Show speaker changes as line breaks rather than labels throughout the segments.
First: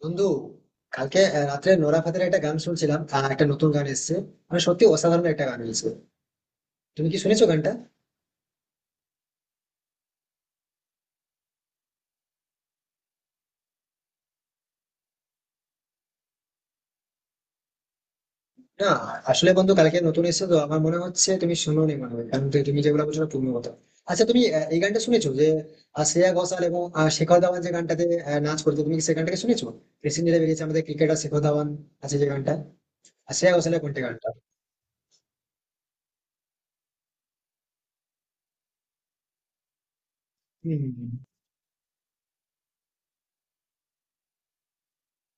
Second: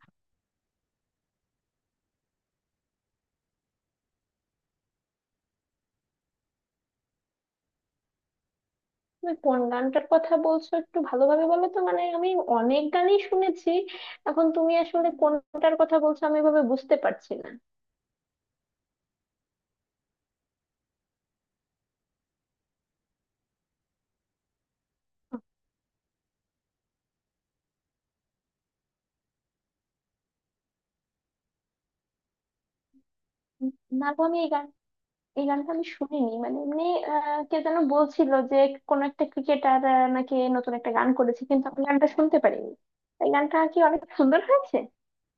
বন্ধু কালকে রাত্রে নোরা ফাতের একটা গান শুনছিলাম, একটা নতুন গান এসেছে। মানে সত্যি অসাধারণ একটা গান হয়েছে। তুমি কি শুনেছো গানটা?
তুমি কোন গানটার কথা বলছো, একটু ভালোভাবে বলো তো। মানে আমি অনেক গানই শুনেছি, এখন তুমি আসলে কোনটার কথা বলছো আমি এভাবে বুঝতে পারছি না।
না, আসলে বন্ধু কালকে নতুন এসেছে তো আমার মনে হচ্ছে তুমি শুনোনি মনে হয়, কারণ তুমি তুমি যেগুলো বলছো না পূর্ণ কথা। আচ্ছা, তুমি এই গানটা শুনেছো যে শ্রেয়া ঘোষাল এবং শেখর ধাওয়ান যে গানটাতে নাচ করতো, তুমি কি সেই গানটাকে শুনেছো? রিসেন্টলি বেরিয়েছে আমাদের ক্রিকেটার শেখর ধাওয়ান আছে যে গানটা, আর শ্রেয়া
উম,
ঘোষালের কোনটা
না গো,
গানটা।
আমি এই গান, এই গানটা আমি শুনিনি। মানে এমনি কে যেন বলছিল যে কোন একটা ক্রিকেটার নাকি
হুম,
নতুন
হুম,
একটা গান
হুম।
করেছে, কিন্তু আমি গানটা শুনতে পারিনি। এই গানটা কি অনেক সুন্দর হয়েছে?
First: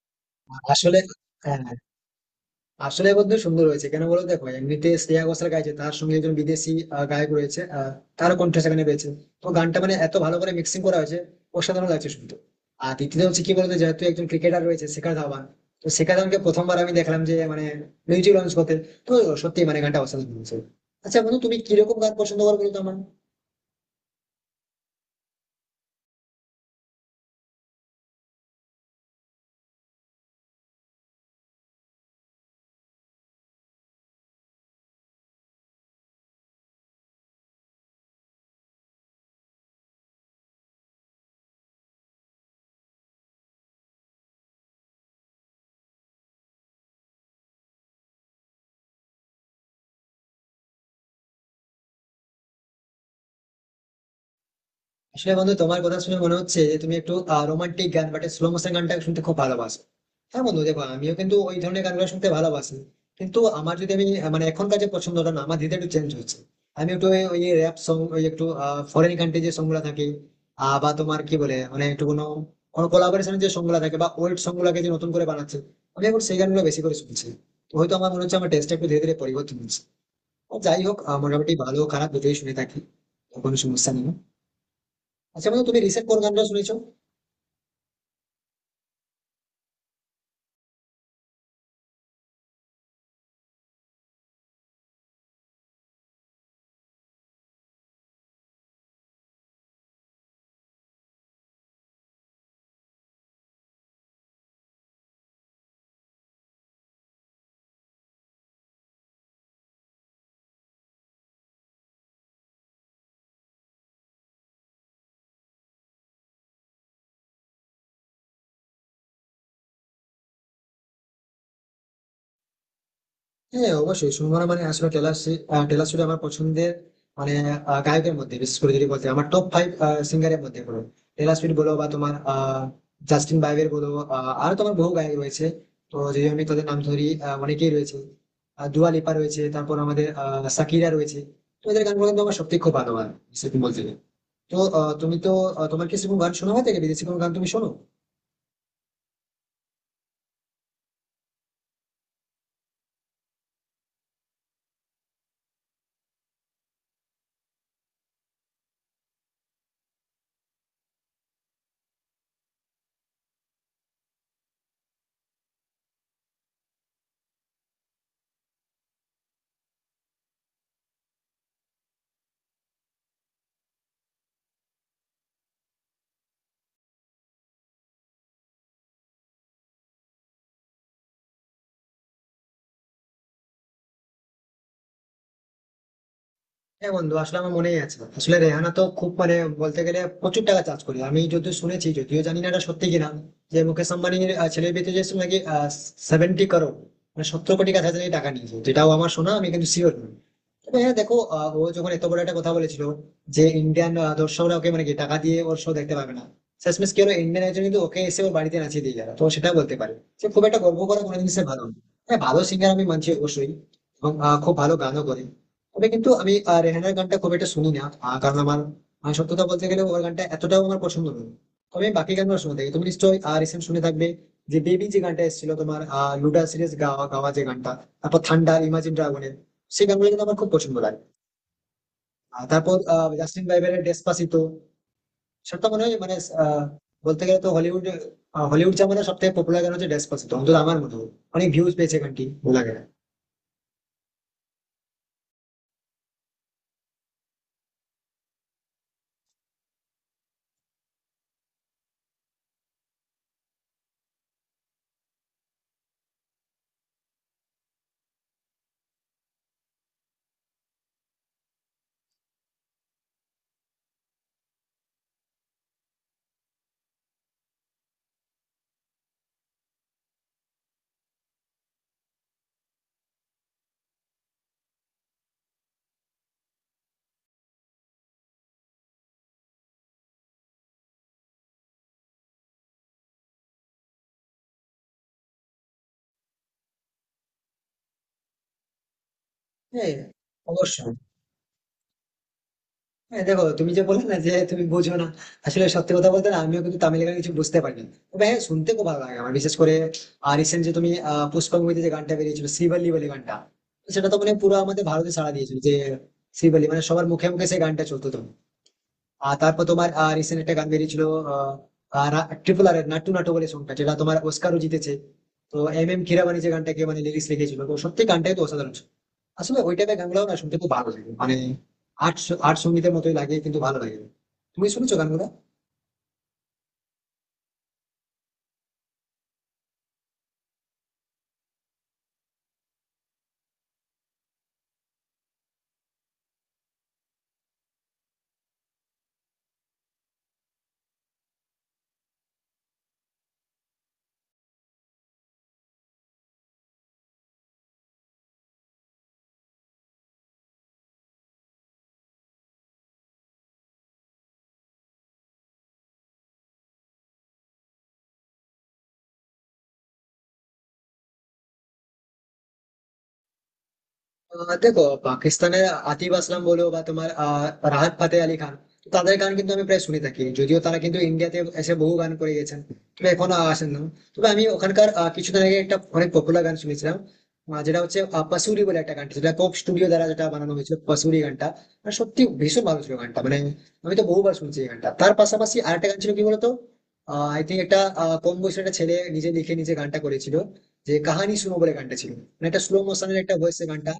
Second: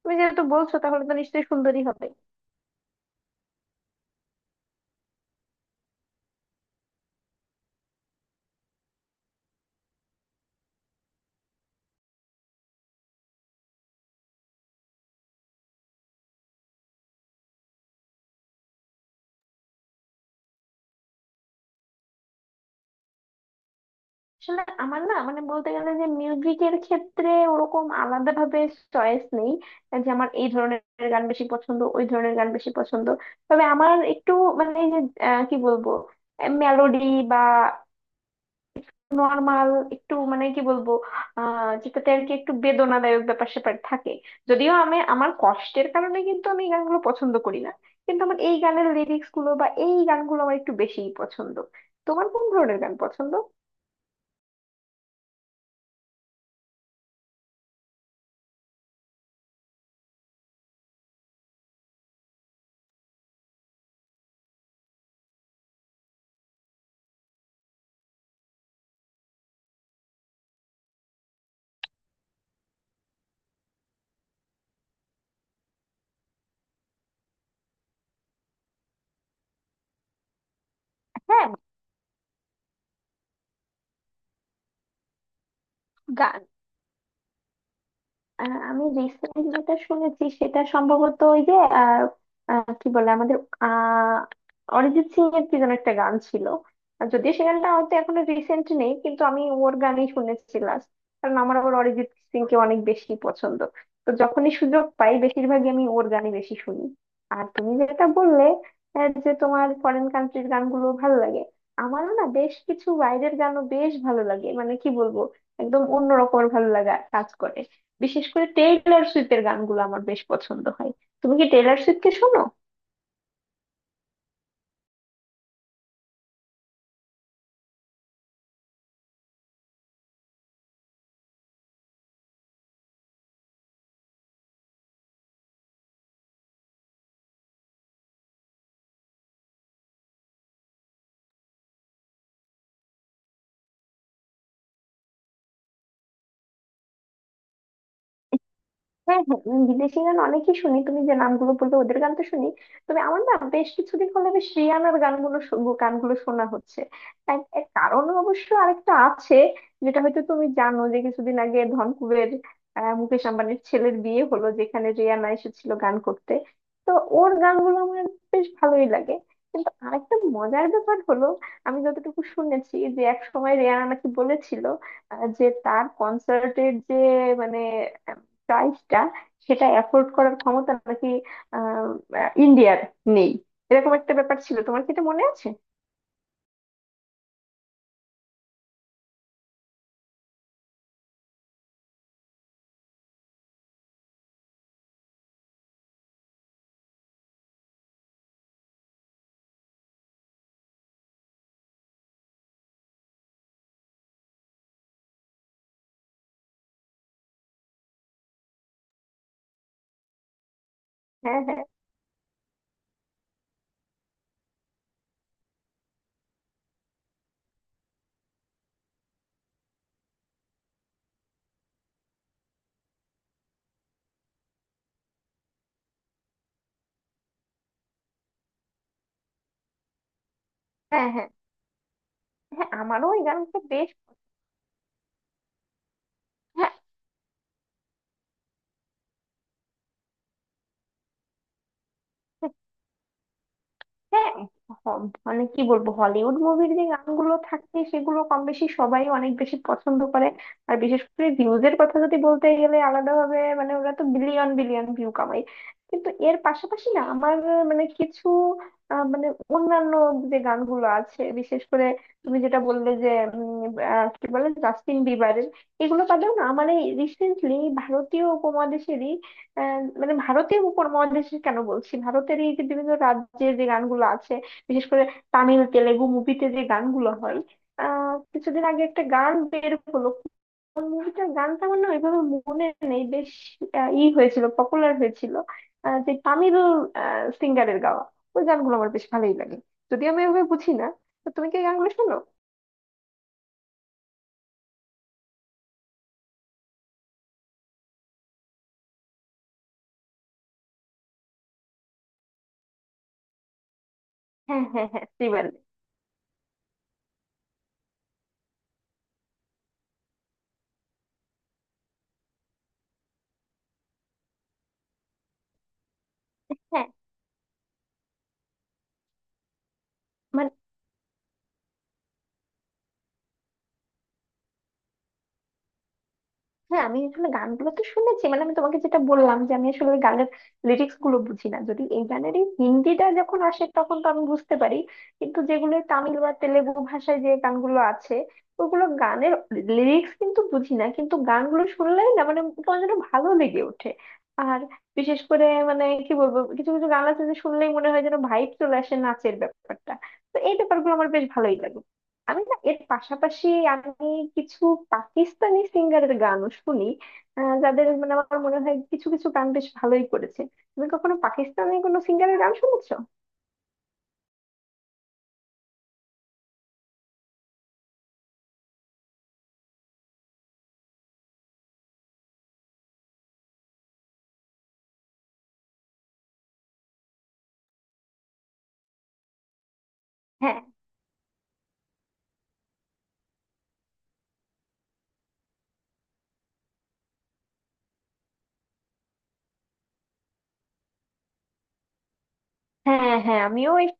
তুমি যেহেতু বলছো
আসলে
তাহলে তো নিশ্চয়ই
হ্যাঁ,
সুন্দরই হবে।
আসলে বন্ধু সুন্দর হয়েছে কেন বলো, দেখো এমনিতে শ্রেয়া ঘোষাল গাইছে, তার সঙ্গে একজন বিদেশি গায়ক রয়েছে, তারও কণ্ঠ সেখানে পেয়েছে। তো গানটা মানে এত ভালো করে মিক্সিং করা হয়েছে, অসাধারণ লাগছে শুনতে। আর দ্বিতীয় হচ্ছে কি বলতো, যেহেতু একজন ক্রিকেটার রয়েছে শেখা ধাওয়ান, তো শেখা ধাওয়ানকে প্রথমবার আমি দেখলাম যে মানে মিউজিক লঞ্চ করতে। তো সত্যি মানে গানটা অসাধারণ হয়েছে। আচ্ছা বন্ধু, তুমি কিরকম গান পছন্দ করো বলো তো আমার।
আসলে আমার না, মানে বলতে গেলে যে মিউজিকের ক্ষেত্রে ওরকম আলাদা ভাবে চয়েস নেই, যে আমার এই ধরনের গান বেশি পছন্দ ওই ধরনের গান বেশি পছন্দ। তবে আমার একটু মানে এই যে কি বলবো, মেলোডি বা নর্মাল, একটু মানে কি বলবো, যেটাতে আর কি একটু বেদনাদায়ক ব্যাপার স্যাপার থাকে। যদিও আমি আমার কষ্টের কারণে কিন্তু আমি এই গানগুলো পছন্দ করি না, কিন্তু আমার এই গানের লিরিক্স গুলো বা এই গানগুলো আমার একটু বেশিই পছন্দ। তোমার কোন ধরনের গান পছন্দ?
আসলে বন্ধু তোমার কথা শুনে মনে হচ্ছে যে তুমি একটু রোমান্টিক গান বা স্লো মোশন গানটা শুনতে খুব ভালোবাসো। হ্যাঁ বন্ধু, দেখো আমিও কিন্তু ওই ধরনের গানগুলো শুনতে ভালোবাসি। কিন্তু আমার যদি আমি মানে এখনকার যে পছন্দটা না, আমার ধীরে ধীরে একটু চেঞ্জ হচ্ছে। আমি একটু ওই র্যাপ সং, ওই একটু ফরেন কান্ট্রি যে সং গুলা থাকে, বা তোমার কি বলে মানে একটু কোনো কোনো কোলাবোরেশন যে সং গুলা থাকে বা ওল্ড সং গুলাকে যে নতুন করে বানাচ্ছে, আমি এখন সেই গানগুলো বেশি করে শুনছি। তো হয়তো আমার মনে হচ্ছে আমার টেস্টটা একটু ধীরে ধীরে পরিবর্তন হচ্ছে। আর যাই হোক
হ্যাঁ,
মোটামুটি ভালো খারাপ দুটোই শুনে থাকি, কোনো সমস্যা নেই। আচ্ছা বন্ধু, তুমি রিসেন্ট কোন গানটা
গান,
শুনেছো?
আমি রিসেন্ট যেটা শুনেছি সেটা সম্ভবত ওই যে আহ, আহ, কি বলে আমাদের আহ অরিজিৎ সিং এর কি যেন একটা গান ছিল। আর যদিও সে গানটা হয়তো এখনো রিসেন্ট নেই, কিন্তু আমি ওর গানই শুনেছি last। কারণ আমার আবার অরিজিৎ সিং কে অনেক বেশি পছন্দ, তো যখনই সুযোগ পাই বেশিরভাগই আমি ওর গানই বেশি শুনি। আর তুমি যেটা বললে যে তোমার ফরেন কান্ট্রির গানগুলো ভালো লাগে, আমারও না বেশ কিছু বাইরের গানও বেশ ভালো লাগে। মানে কি বলবো, একদম অন্যরকম ভালো লাগা কাজ করে। বিশেষ করে টেইলর সুইফটের গানগুলো আমার বেশ পছন্দ হয়। তুমি কি টেইলর সুইফটকে শোনো?
হ্যাঁ অবশ্যই, শুনবো না মানে? আসলে টেলর টেলর সুইফট আমার পছন্দের মানে গায়কের মধ্যে। বিশেষ করে যদি বলতে আমার টপ 5 সিঙ্গারের মধ্যে বলো, টেলর সুইফট বলো বা তোমার জাস্টিন বাইবের বলো, আরো তোমার বহু গায়ক রয়েছে। তো যদি আমি তাদের নাম ধরি অনেকেই রয়েছে, দুয়া লিপা রয়েছে, তারপর আমাদের সাকিরা রয়েছে। তো এদের গানগুলো কিন্তু আমার সত্যি খুব ভালো লাগে সেরকম বলতে গেলে। তো তুমি তো তোমার কি সেরকম গান শোনা হয় থেকে বিদেশি কোনো গান তুমি শোনো?
হ্যাঁ হ্যাঁ, বিদেশি গান অনেকই শুনি, তুমি যে নামগুলো বললে ওদের গান তো শুনি। তবে আমার না বেশ কিছুদিন হলে বেশ রিয়ানার গানগুলো গানগুলো শোনা হচ্ছে। এক এক কারণ অবশ্য আরেকটা আছে, যেটা হয়তো তুমি জানো, যে কিছুদিন আগে ধনকুবের মুকেশ আম্বানির ছেলের বিয়ে হলো, যেখানে রিয়ানা এসেছিল গান করতে। তো ওর গানগুলো আমার বেশ ভালোই লাগে। কিন্তু আরেকটা মজার ব্যাপার হলো, আমি যতটুকু শুনেছি যে এক সময় রিয়ানা নাকি বলেছিল যে তার কনসার্টের যে মানে প্রাইসটা সেটা অ্যাফোর্ড করার ক্ষমতা নাকি আহ, আহ, ইন্ডিয়ার নেই। এরকম একটা ব্যাপার ছিল, তোমার কি এটা মনে আছে?
হ্যাঁ বন্ধু, আসলে আমার মনেই আছে। আসলে রেহানা তো খুব মানে বলতে গেলে প্রচুর টাকা চার্জ করে। আমি যদিও শুনেছি, যদিও জানি না এটা সত্যি কিনা, যে মুকেশ আম্বানির ছেলের বিয়েতে যে নাকি 70 করোড় মানে 70 কোটি কাছাকাছি টাকা নিয়েছে, যেটাও আমার শোনা, আমি কিন্তু শিওর নই। তবে হ্যাঁ দেখো, ও যখন এত বড় একটা কথা বলেছিল যে ইন্ডিয়ান দর্শকরা ওকে মানে কি টাকা দিয়ে ওর শো দেখতে পাবে না, শেষমেশ কি হলো ইন্ডিয়ান একজন কিন্তু ওকে এসে ওর বাড়িতে নাচিয়ে দিয়ে গেল, তো সেটা বলতে পারে যে খুব একটা গর্ব করা কোনো
হ্যাঁ
জিনিসের ভালো
হ্যাঁ
না। হ্যাঁ ভালো সিঙ্গার আমি মানছি অবশ্যই, এবং খুব ভালো গানও করে। তবে কিন্তু আমি রেহানার গানটা খুব একটা শুনি না, কারণ আমার সত্যি কথা বলতে গেলে ওর গানটা এতটাও আমার পছন্দ নয়। তবে আমি বাকি গানগুলো শুনে থাকি। তুমি নিশ্চয়ই রিসেন্ট শুনে থাকবে যে বেবি যে গানটা এসেছিল তোমার লুডা সিরিজ গাওয়া গাওয়া যে গানটা, তারপর থান্ডার ইমাজিন ড্রাগনের, সেই গানগুলো কিন্তু আমার খুব পছন্দ লাগে।
হ্যাঁ। হ্যাঁ
আর
হ্যাঁ,
তারপর
আমারও ওই
জাস্টিন
গানটা
বাইবারের
বেশ।
ডেসপাসিতো, সেটা তো মনে হয় মানে আহ,
হ্যাঁ
বলতে গেলে তো হলিউড জামানার সব থেকে পপুলার গান হচ্ছে ডেসপাসিতো, অন্তত আমার মতো। অনেক ভিউজ পেয়েছে গানটি, ভালো লাগে।
হ্যাঁ, হ- মানে কি বলবো হলিউড মুভির যে গানগুলো থাকে সেগুলো কম বেশি সবাই অনেক বেশি পছন্দ করে। আর বিশেষ করে ভিউজ এর কথা যদি বলতে গেলে আলাদাভাবে, মানে ওরা তো বিলিয়ন বিলিয়ন ভিউ কামায়। কিন্তু এর পাশাপাশি না আমার মানে কিছু মানে অন্যান্য যে গানগুলো আছে, বিশেষ করে তুমি যেটা বললে যে উম, কি বলে জাস্টিন বিবারের, এগুলো বাদেও না মানে রিসেন্টলি ভারতীয় উপমহাদেশেরই আহ, মানে ভারতীয় উপমহাদেশের কেন বলছি, ভারতের এই যে বিভিন্ন রাজ্যের যে গানগুলো আছে, বিশেষ করে তামিল তেলেগু মুভিতে যে গানগুলো হয়, কিছুদিন আগে একটা গান বের হলো। কোন মুভিটার গানটা আমার না ওইভাবে মনে নেই, বেশ ই হয়েছিল, পপুলার হয়েছিল যে তামিল সিঙ্গারের গাওয়া। ওই গানগুলো আমার বেশ ভালোই লাগে,
হ্যাঁ
যদিও আমি ওইভাবে বুঝি না।
অবশ্যই।
তো তুমি কি এই গানগুলো শোনো?
হ্যাঁ দেখো, তুমি যে বললে না যে তুমি বোঝো না, আসলে সত্যি কথা বলতে না, আমিও কিন্তু তামিল গান কিছু বুঝতে পারি না। তবে হ্যাঁ, শুনতে খুব ভালো লাগে আমার। বিশেষ করে রিসেন্ট যে তুমি পুষ্পা মুভিতে যে গানটা বেরিয়েছিল, শ্রীবল্লী বলে গানটা, সেটা তো মানে পুরো
হ্যাঁ
আমাদের
হ্যাঁ হ্যাঁ,
ভারতে সাড়া
শ্রীবাল্লি।
দিয়েছিল যে শ্রীবল্লী মানে সবার মুখে মুখে সেই গানটা চলতো। তো আর তারপর তোমার রিসেন্ট একটা গান বেরিয়েছিল ট্রিপল আর নাট্টু নাটু বলে সংখ্যা, যেটা তোমার অস্কারও জিতেছে। তো এম এম কিরাবানি যে গানটাকে মানে লিরিক্স লিখেছিল, তো সত্যি গানটাই তো অসাধারণ ছিল। আসলে ওই টাইপের গানগুলো না
হ্যাঁ
শুনতে খুব ভালো লাগে মানে আর্ট আর্ট সঙ্গীতের মতোই লাগে, কিন্তু ভালো লাগে। তুমি শুনেছো গানগুলো?
হ্যাঁ, আমি আসলে গানগুলো তো শুনেছি। মানে আমি তোমাকে যেটা বললাম যে আমি আসলে ওই গানের লিরিক্স গুলো বুঝি না, যদি এই গানেরই হিন্দিটা যখন আসে তখন তো আমি বুঝতে পারি, কিন্তু যেগুলো তামিল বা তেলেগু ভাষায় যে গানগুলো আছে ওগুলো গানের লিরিক্স কিন্তু বুঝি না। কিন্তু গানগুলো শুনলেই না মানে তোমার যেন ভালো লেগে ওঠে। আর বিশেষ করে মানে কি বলবো, কিছু কিছু গান আছে যে শুনলেই মনে হয় যেন ভাইব চলে আসে নাচের ব্যাপারটা। তো এই ব্যাপারগুলো আমার বেশ ভালোই লাগে। আমি না এর পাশাপাশি আমি কিছু পাকিস্তানি সিঙ্গারের গানও শুনি, যাদের মানে আমার মনে হয় কিছু কিছু গান বেশ ভালোই করেছে। তুমি কখনো পাকিস্তানি কোনো সিঙ্গারের গান শুনেছো?
দেখো, পাকিস্তানের আতিফ আসলাম বলো বা তোমার রাহাত ফাতে আলী খান, তো তাদের গান কিন্তু আমি প্রায় শুনে থাকি, যদিও তারা কিন্তু ইন্ডিয়াতে এসে বহু গান করে গেছেন, তবে এখনো আসেন না। তবে আমি ওখানকার কিছুদিন আগে একটা অনেক পপুলার গান শুনেছিলাম, যেটা হচ্ছে পাসুরি বলে একটা গান, সেটা কোক স্টুডিও দ্বারা যেটা বানানো
হ্যাঁ
হয়েছিল, পাসুরি গানটা। আর সত্যি ভীষণ ভালো ছিল গানটা মানে, আমি তো বহুবার শুনছি এই গানটা। তার পাশাপাশি আরেকটা গান ছিল কি বলতো, আই থিঙ্ক একটা কম বয়সের একটা ছেলে নিজে লিখে নিজে গানটা করেছিল, যে কাহানি শুনো বলে গানটা ছিল, মানে একটা স্লো
হ্যাঁ
মোশনের একটা
হ্যাঁ,
ভয়েসে
আমিও এই,
গানটা।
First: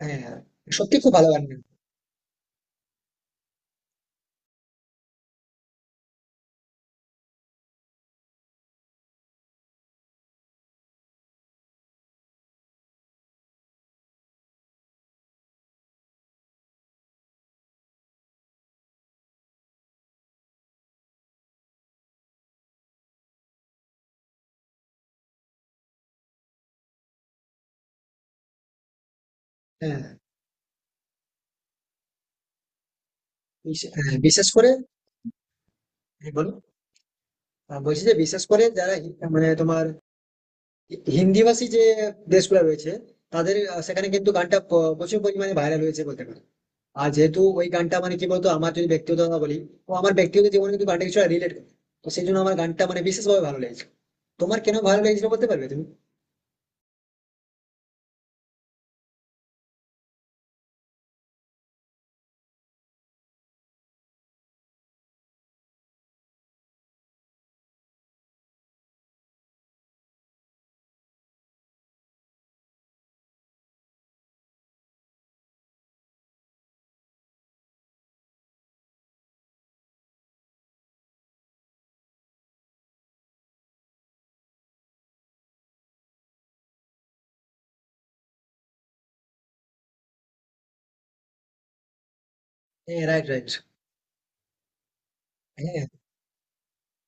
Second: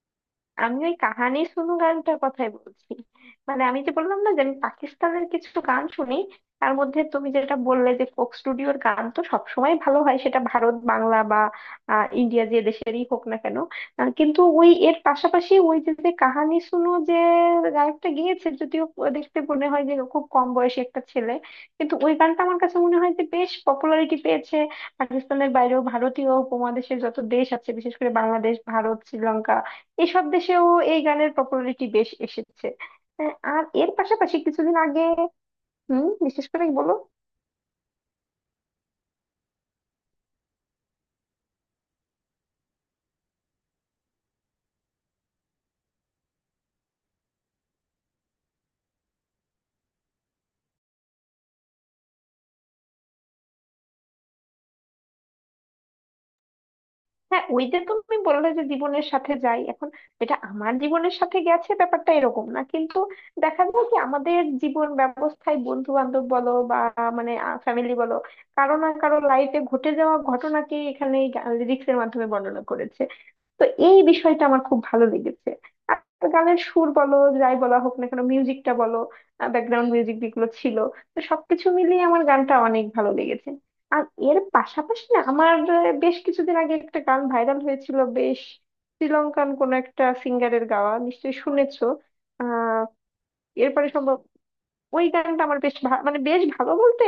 হ্যাঁ, হ্যাঁ।
আমি ওই
সত্যি খুব ভালো
কাহানি
গান গায়।
শুনু গানটার কথাই বলছি। মানে আমি যে বললাম না যে আমি পাকিস্তানের কিছু গান শুনি, তার মধ্যে তুমি যেটা বললে যে ফোক স্টুডিওর গান তো সবসময় ভালো হয়, সেটা ভারত বাংলা বা ইন্ডিয়া যে দেশেরই হোক না কেন। কিন্তু ওই এর পাশাপাশি ওই যে যে কাহানি শুনু যে গায়কটা গিয়েছে, যদিও দেখতে মনে হয় যে খুব কম বয়সী একটা ছেলে, কিন্তু ওই গানটা আমার কাছে মনে হয় যে বেশ পপুলারিটি পেয়েছে পাকিস্তানের বাইরেও। ভারতীয় উপমহাদেশের যত দেশ আছে বিশেষ করে বাংলাদেশ, ভারত, শ্রীলঙ্কা,
হ্যাঁ,
এসব দেশেও এই গানের পপুলারিটি বেশ এসেছে। আর এর
হ্যাঁ,
পাশাপাশি
বিশেষ করে।
কিছুদিন আগে, হুম,
হ্যাঁ,
বিশেষ
বলো।
করে বলো।
বলছি যে বিশেষ করে যারা মানে তোমার হিন্দিভাষী যে দেশগুলো রয়েছে, তাদের সেখানে কিন্তু গানটা প্রচুর পরিমাণে ভাইরাল হয়েছে বলতে পারো। আর যেহেতু ওই গানটা মানে কি বলতো, আমার যদি ব্যক্তিগত কথা বলি, ও আমার ব্যক্তিগত জীবনে কিন্তু গানটা কিছু রিলেট করে, তো সেই জন্য আমার গানটা মানে বিশেষভাবে ভালো লেগেছে। তোমার কেন ভালো লেগেছিল বলতে পারবে তুমি?
হ্যাঁ, ওই যে তুমি বললে যে জীবনের সাথে যাই এখন, এটা আমার জীবনের সাথে গেছে ব্যাপারটা এরকম না, কিন্তু দেখা যায় কি আমাদের জীবন ব্যবস্থায় বন্ধু বান্ধব বলো বা মানে ফ্যামিলি বলো, কারো না কারো লাইফে ঘটে যাওয়া ঘটনাকে এখানে রিক্সের মাধ্যমে বর্ণনা করেছে। তো এই বিষয়টা আমার খুব ভালো লেগেছে। আর গানের সুর বলো, যাই বলা হোক না কেন মিউজিকটা বলো, ব্যাকগ্রাউন্ড মিউজিক যেগুলো ছিল, তো সবকিছু মিলিয়ে আমার গানটা অনেক ভালো লেগেছে। আর এর পাশাপাশি না আমার বেশ কিছুদিন আগে একটা গান ভাইরাল হয়েছিল বেশ, শ্রীলঙ্কান কোন একটা সিঙ্গারের গাওয়া, নিশ্চয়ই শুনেছো। আহ
হ্যাঁ, রাইট, রাইট।
এরপরে সম্ভব, ওই গানটা আমার বেশ
হ্যাঁ
মানে বেশ ভালো বলতে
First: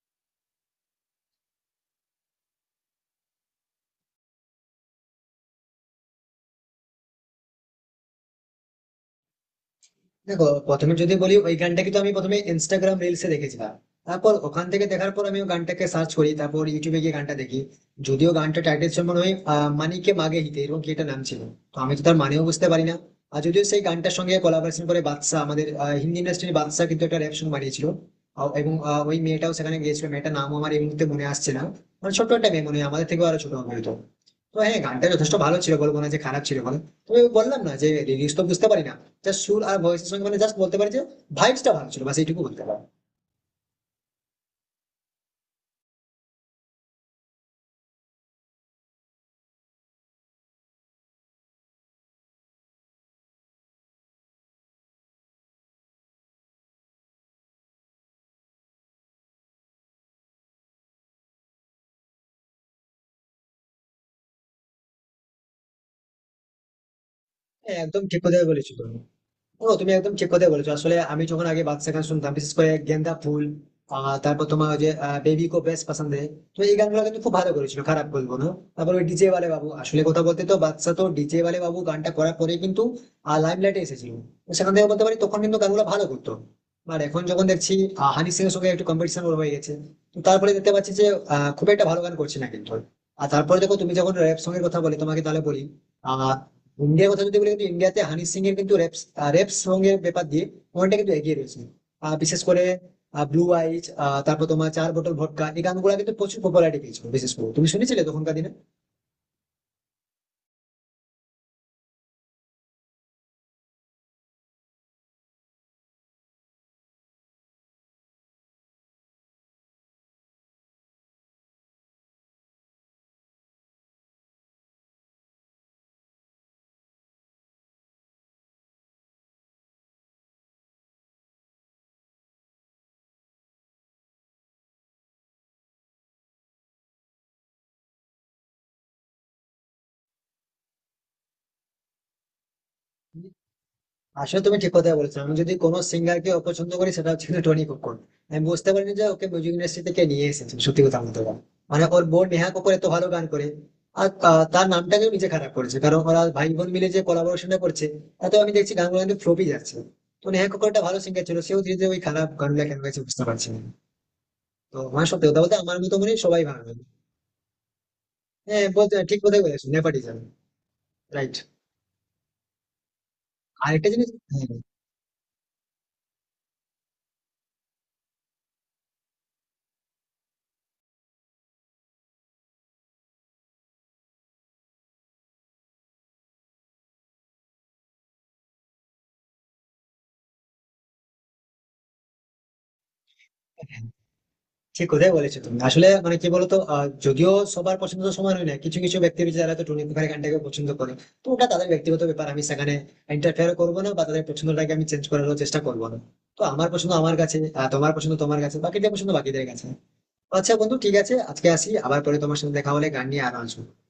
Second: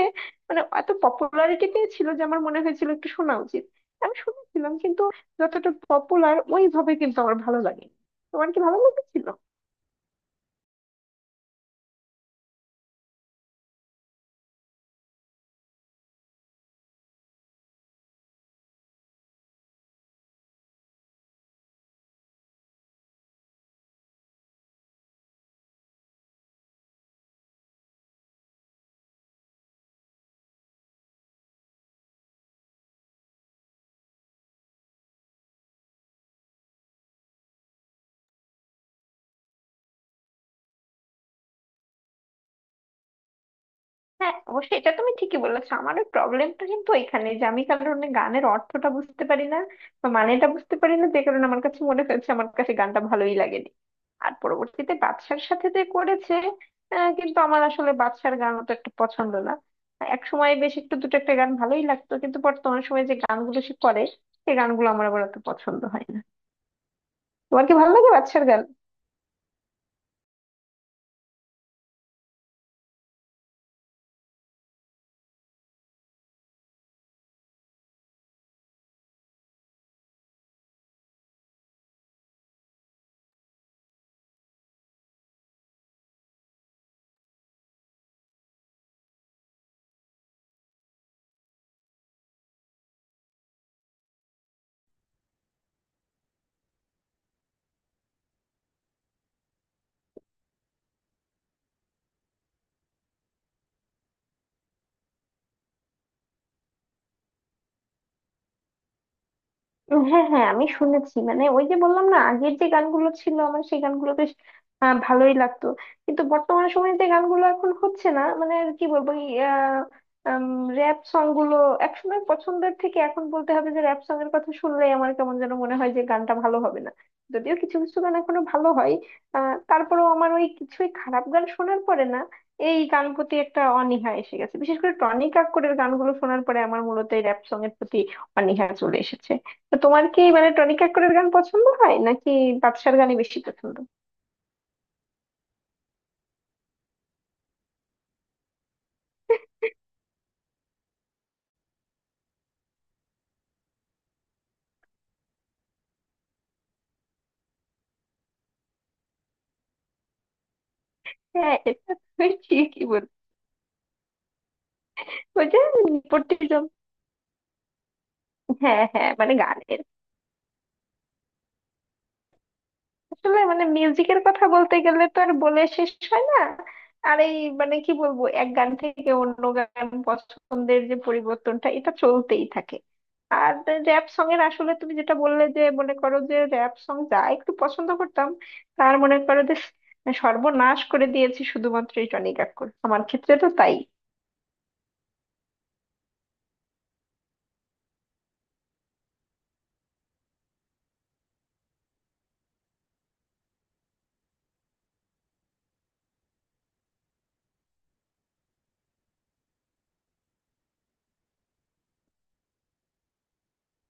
মানে এত পপুলারিটি পেয়েছিল যে আমার মনে হয়েছিল একটু শোনা উচিত। আমি শুনেছিলাম কিন্তু যতটা পপুলার ওইভাবে কিন্তু আমার ভালো লাগে। তোমার কি ভালো লেগেছিল?
দেখো, প্রথমে যদি বলি ওই গানটা কিন্তু আমি প্রথমে ইনস্টাগ্রাম রিলসে দেখেছিলাম। তারপর ওখান থেকে দেখার পর আমি ওই গানটাকে সার্চ করি, তারপর ইউটিউবে গিয়ে গানটা দেখি। যদিও গানটা টাইটেল ছিল মনে হয় মানিকে মাগে হিতে, এরকম কি একটা নাম ছিল। তো আমি তো তার মানেও বুঝতে পারি না। আর যদিও সেই গানটার সঙ্গে কোলাবোরেশন করে বাদশা, আমাদের হিন্দি ইন্ডাস্ট্রির বাদশা, কিন্তু একটা র্যাপ সং বানিয়েছিল, এবং ওই মেয়েটাও সেখানে গিয়েছিল। মেয়েটার নামও আমার এই মুহূর্তে মনে আসছে না, মানে ছোট্ট একটা মেয়ে, মনে হয় আমাদের থেকেও আরো ছোট হবে হয়তো। তো হ্যাঁ, গানটা যথেষ্ট ভালো ছিল, বলবো না যে খারাপ ছিল বলো। তবে বললাম না যে লিরিক্স তো বুঝতে পারি না, জাস্ট সুর আর ভয়েসের সঙ্গে মানে, জাস্ট বলতে পারি যে ভাইবসটা ভালো ছিল, বাস এইটুকু বলতে পারি।
হ্যাঁ অবশ্যই, এটা তুমি ঠিকই বলেছো। আমার ওই প্রবলেমটা কিন্তু এখানে যে আমি কারণে গানের অর্থটা বুঝতে পারি না বা মানেটা বুঝতে পারি না, যে কারণে আমার কাছে মনে হয়েছে আমার কাছে গানটা ভালোই লাগেনি। আর পরবর্তীতে বাদশার সাথে যে করেছে, কিন্তু আমার আসলে বাদশার গান অত একটা পছন্দ না। এক সময় বেশ একটু দুটো একটা গান ভালোই লাগতো, কিন্তু বর্তমান সময়ে যে গানগুলো সে করে সেই গানগুলো আমার আবার অত পছন্দ হয় না। তোমার কি
হ্যাঁ
ভালো
একদম
লাগে
ঠিক কথা
বাদশার গান?
বলেছো তুমি। ও, তুমি একদম ঠিক কথাই বলেছো। আসলে আমি যখন আগে বাদশা গান শুনতাম, বিশেষ করে গেন্দা ফুল, তারপর তোমার ওই যে বেবি কো বেশ পছন্দ হে, তো এই গানগুলো কিন্তু খুব ভালো করেছিল, খারাপ বলবো না। তারপর ওই ডিজে ওয়ালে বাবু, আসলে কথা বলতে তো বাদশা তো ডিজে ওয়ালে বাবু গানটা করার পরে কিন্তু লাইম লাইটে এসেছিল, তো সেখান থেকে বলতে পারি তখন কিন্তু গানগুলো ভালো করতো। আর এখন যখন দেখছি হানি সিং এর সঙ্গে একটু কম্পিটিশন ওর হয়ে গেছে, তো তারপরে দেখতে পাচ্ছি যে খুব একটা ভালো গান করছে না কিন্তু। আর তারপরে দেখো তুমি যখন র‍্যাপ সঙ্গে কথা বলে, তোমাকে তাহলে বলি আহ ইন্ডিয়ার কথা যদি বলি, কিন্তু ইন্ডিয়াতে হানি সিং এর কিন্তু রেপ রেপ সং এর ব্যাপার দিয়ে অনেকটা কিন্তু এগিয়ে রয়েছে। বিশেষ করে ব্লু আইজ, তারপর তোমার চার বোতল ভটকা, এই গানগুলো কিন্তু প্রচুর পপুলারিটি পেয়েছিল, বিশেষ করে তুমি শুনেছিলে তখনকার দিনে।
হ্যাঁ হ্যাঁ, আমি শুনেছি। মানে ওই যে বললাম না আগের যে গানগুলো ছিল আমার সেই ভালোই লাগতো, কিন্তু বর্তমান সময়ে যে গানগুলো এখন হচ্ছে না মানে আর কি বলবো, র‍্যাপ সং গুলো একসময় পছন্দের থেকে এখন বলতে হবে যে র‍্যাপ সং এর কথা শুনলেই আমার কেমন যেন মনে হয় যে গানটা ভালো হবে না। যদিও কিছু কিছু গান এখনো ভালো হয়। তারপরেও আমার ওই কিছুই খারাপ গান শোনার পরে না এই গান প্রতি একটা অনীহা এসে গেছে, বিশেষ করে টনি কাক্করের গানগুলো শোনার পরে আমার মূলত এই র‍্যাপ সং এর প্রতি অনীহা চলে এসেছে। তো তোমার কি মানে টনি কাক্করের গান পছন্দ হয় নাকি বাদশার গানই বেশি পছন্দ?
আসলে তুমি ঠিক কথাই বলেছো, আমি যদি কোনো সিঙ্গারকে অপছন্দ করি সেটা হচ্ছে কিন্তু টনি কক্কর। আমি বুঝতে পারিনি যে ওকে মিউজিক ইন্ডাস্ট্রি থেকে নিয়ে এসেছে সত্যি কথা বলতে গেলে। মানে ওর বোন নেহা কক্কর এত ভালো গান করে, আর তার নামটাকে নিজে খারাপ করেছে, কারণ ওরা ভাই বোন মিলে যে কোলাবোরেশনটা করছে তাতে আমি দেখছি গানগুলো কিন্তু ফ্লপই যাচ্ছে। তো নেহা কক্কর একটা ভালো সিঙ্গার ছিল,
হ্যাঁ,
সেও ধীরে ধীরে
এটা
ওই খারাপ
তুমি
গানগুলো কেন
ঠিকই
গেছে
বল,
বুঝতে পারছি না। তো আমার সত্যি কথা
ওই
বলতে
যে
আমার মতো মনে হয় সবাই
নেপোটিজম।
ভালো। হ্যাঁ,
হ্যাঁ
বলতে
হ্যাঁ,
ঠিক
মানে
কথাই বলেছো,
গানের
নেপাটিজম। রাইট।
আসলে মানে
আরেকটা জিনিস।
মিউজিকের কথা বলতে গেলে তো আর বলে শেষ হয় না। আর এই মানে কি বলবো, এক গান থেকে অন্য গান পছন্দের যে পরিবর্তনটা এটা চলতেই থাকে। আর র‍্যাপ সং এর আসলে তুমি যেটা বললে যে মনে করো যে র‍্যাপ সং যা একটু পছন্দ করতাম, তার মনে করো যে সর্বনাশ করে দিয়েছি শুধুমাত্র এই টনি কাকুর, আমার ক্ষেত্রে তো তাই।
হ্যাঁ ঠিক কথাই বলেছো তুমি। আসলে মানে কি বলতো, যদিও সবার পছন্দ তো সমান হয় না, কিছু কিছু ব্যক্তি রয়েছে যারা তো টুনি মুখার্জির গানটাকে পছন্দ করে, তো ওটা তাদের ব্যক্তিগত ব্যাপার, আমি সেখানে ইন্টারফেয়ার করবো না বা তাদের পছন্দটাকে আমি চেঞ্জ করার চেষ্টা করবো না। তো আমার পছন্দ আমার কাছে, তোমার পছন্দ তোমার কাছে, বাকিদের পছন্দ বাকিদের কাছে। আচ্ছা বন্ধু, ঠিক আছে, আজকে আসি, আবার পরে তোমার সাথে দেখা হলে গান নিয়ে আরো আসবো।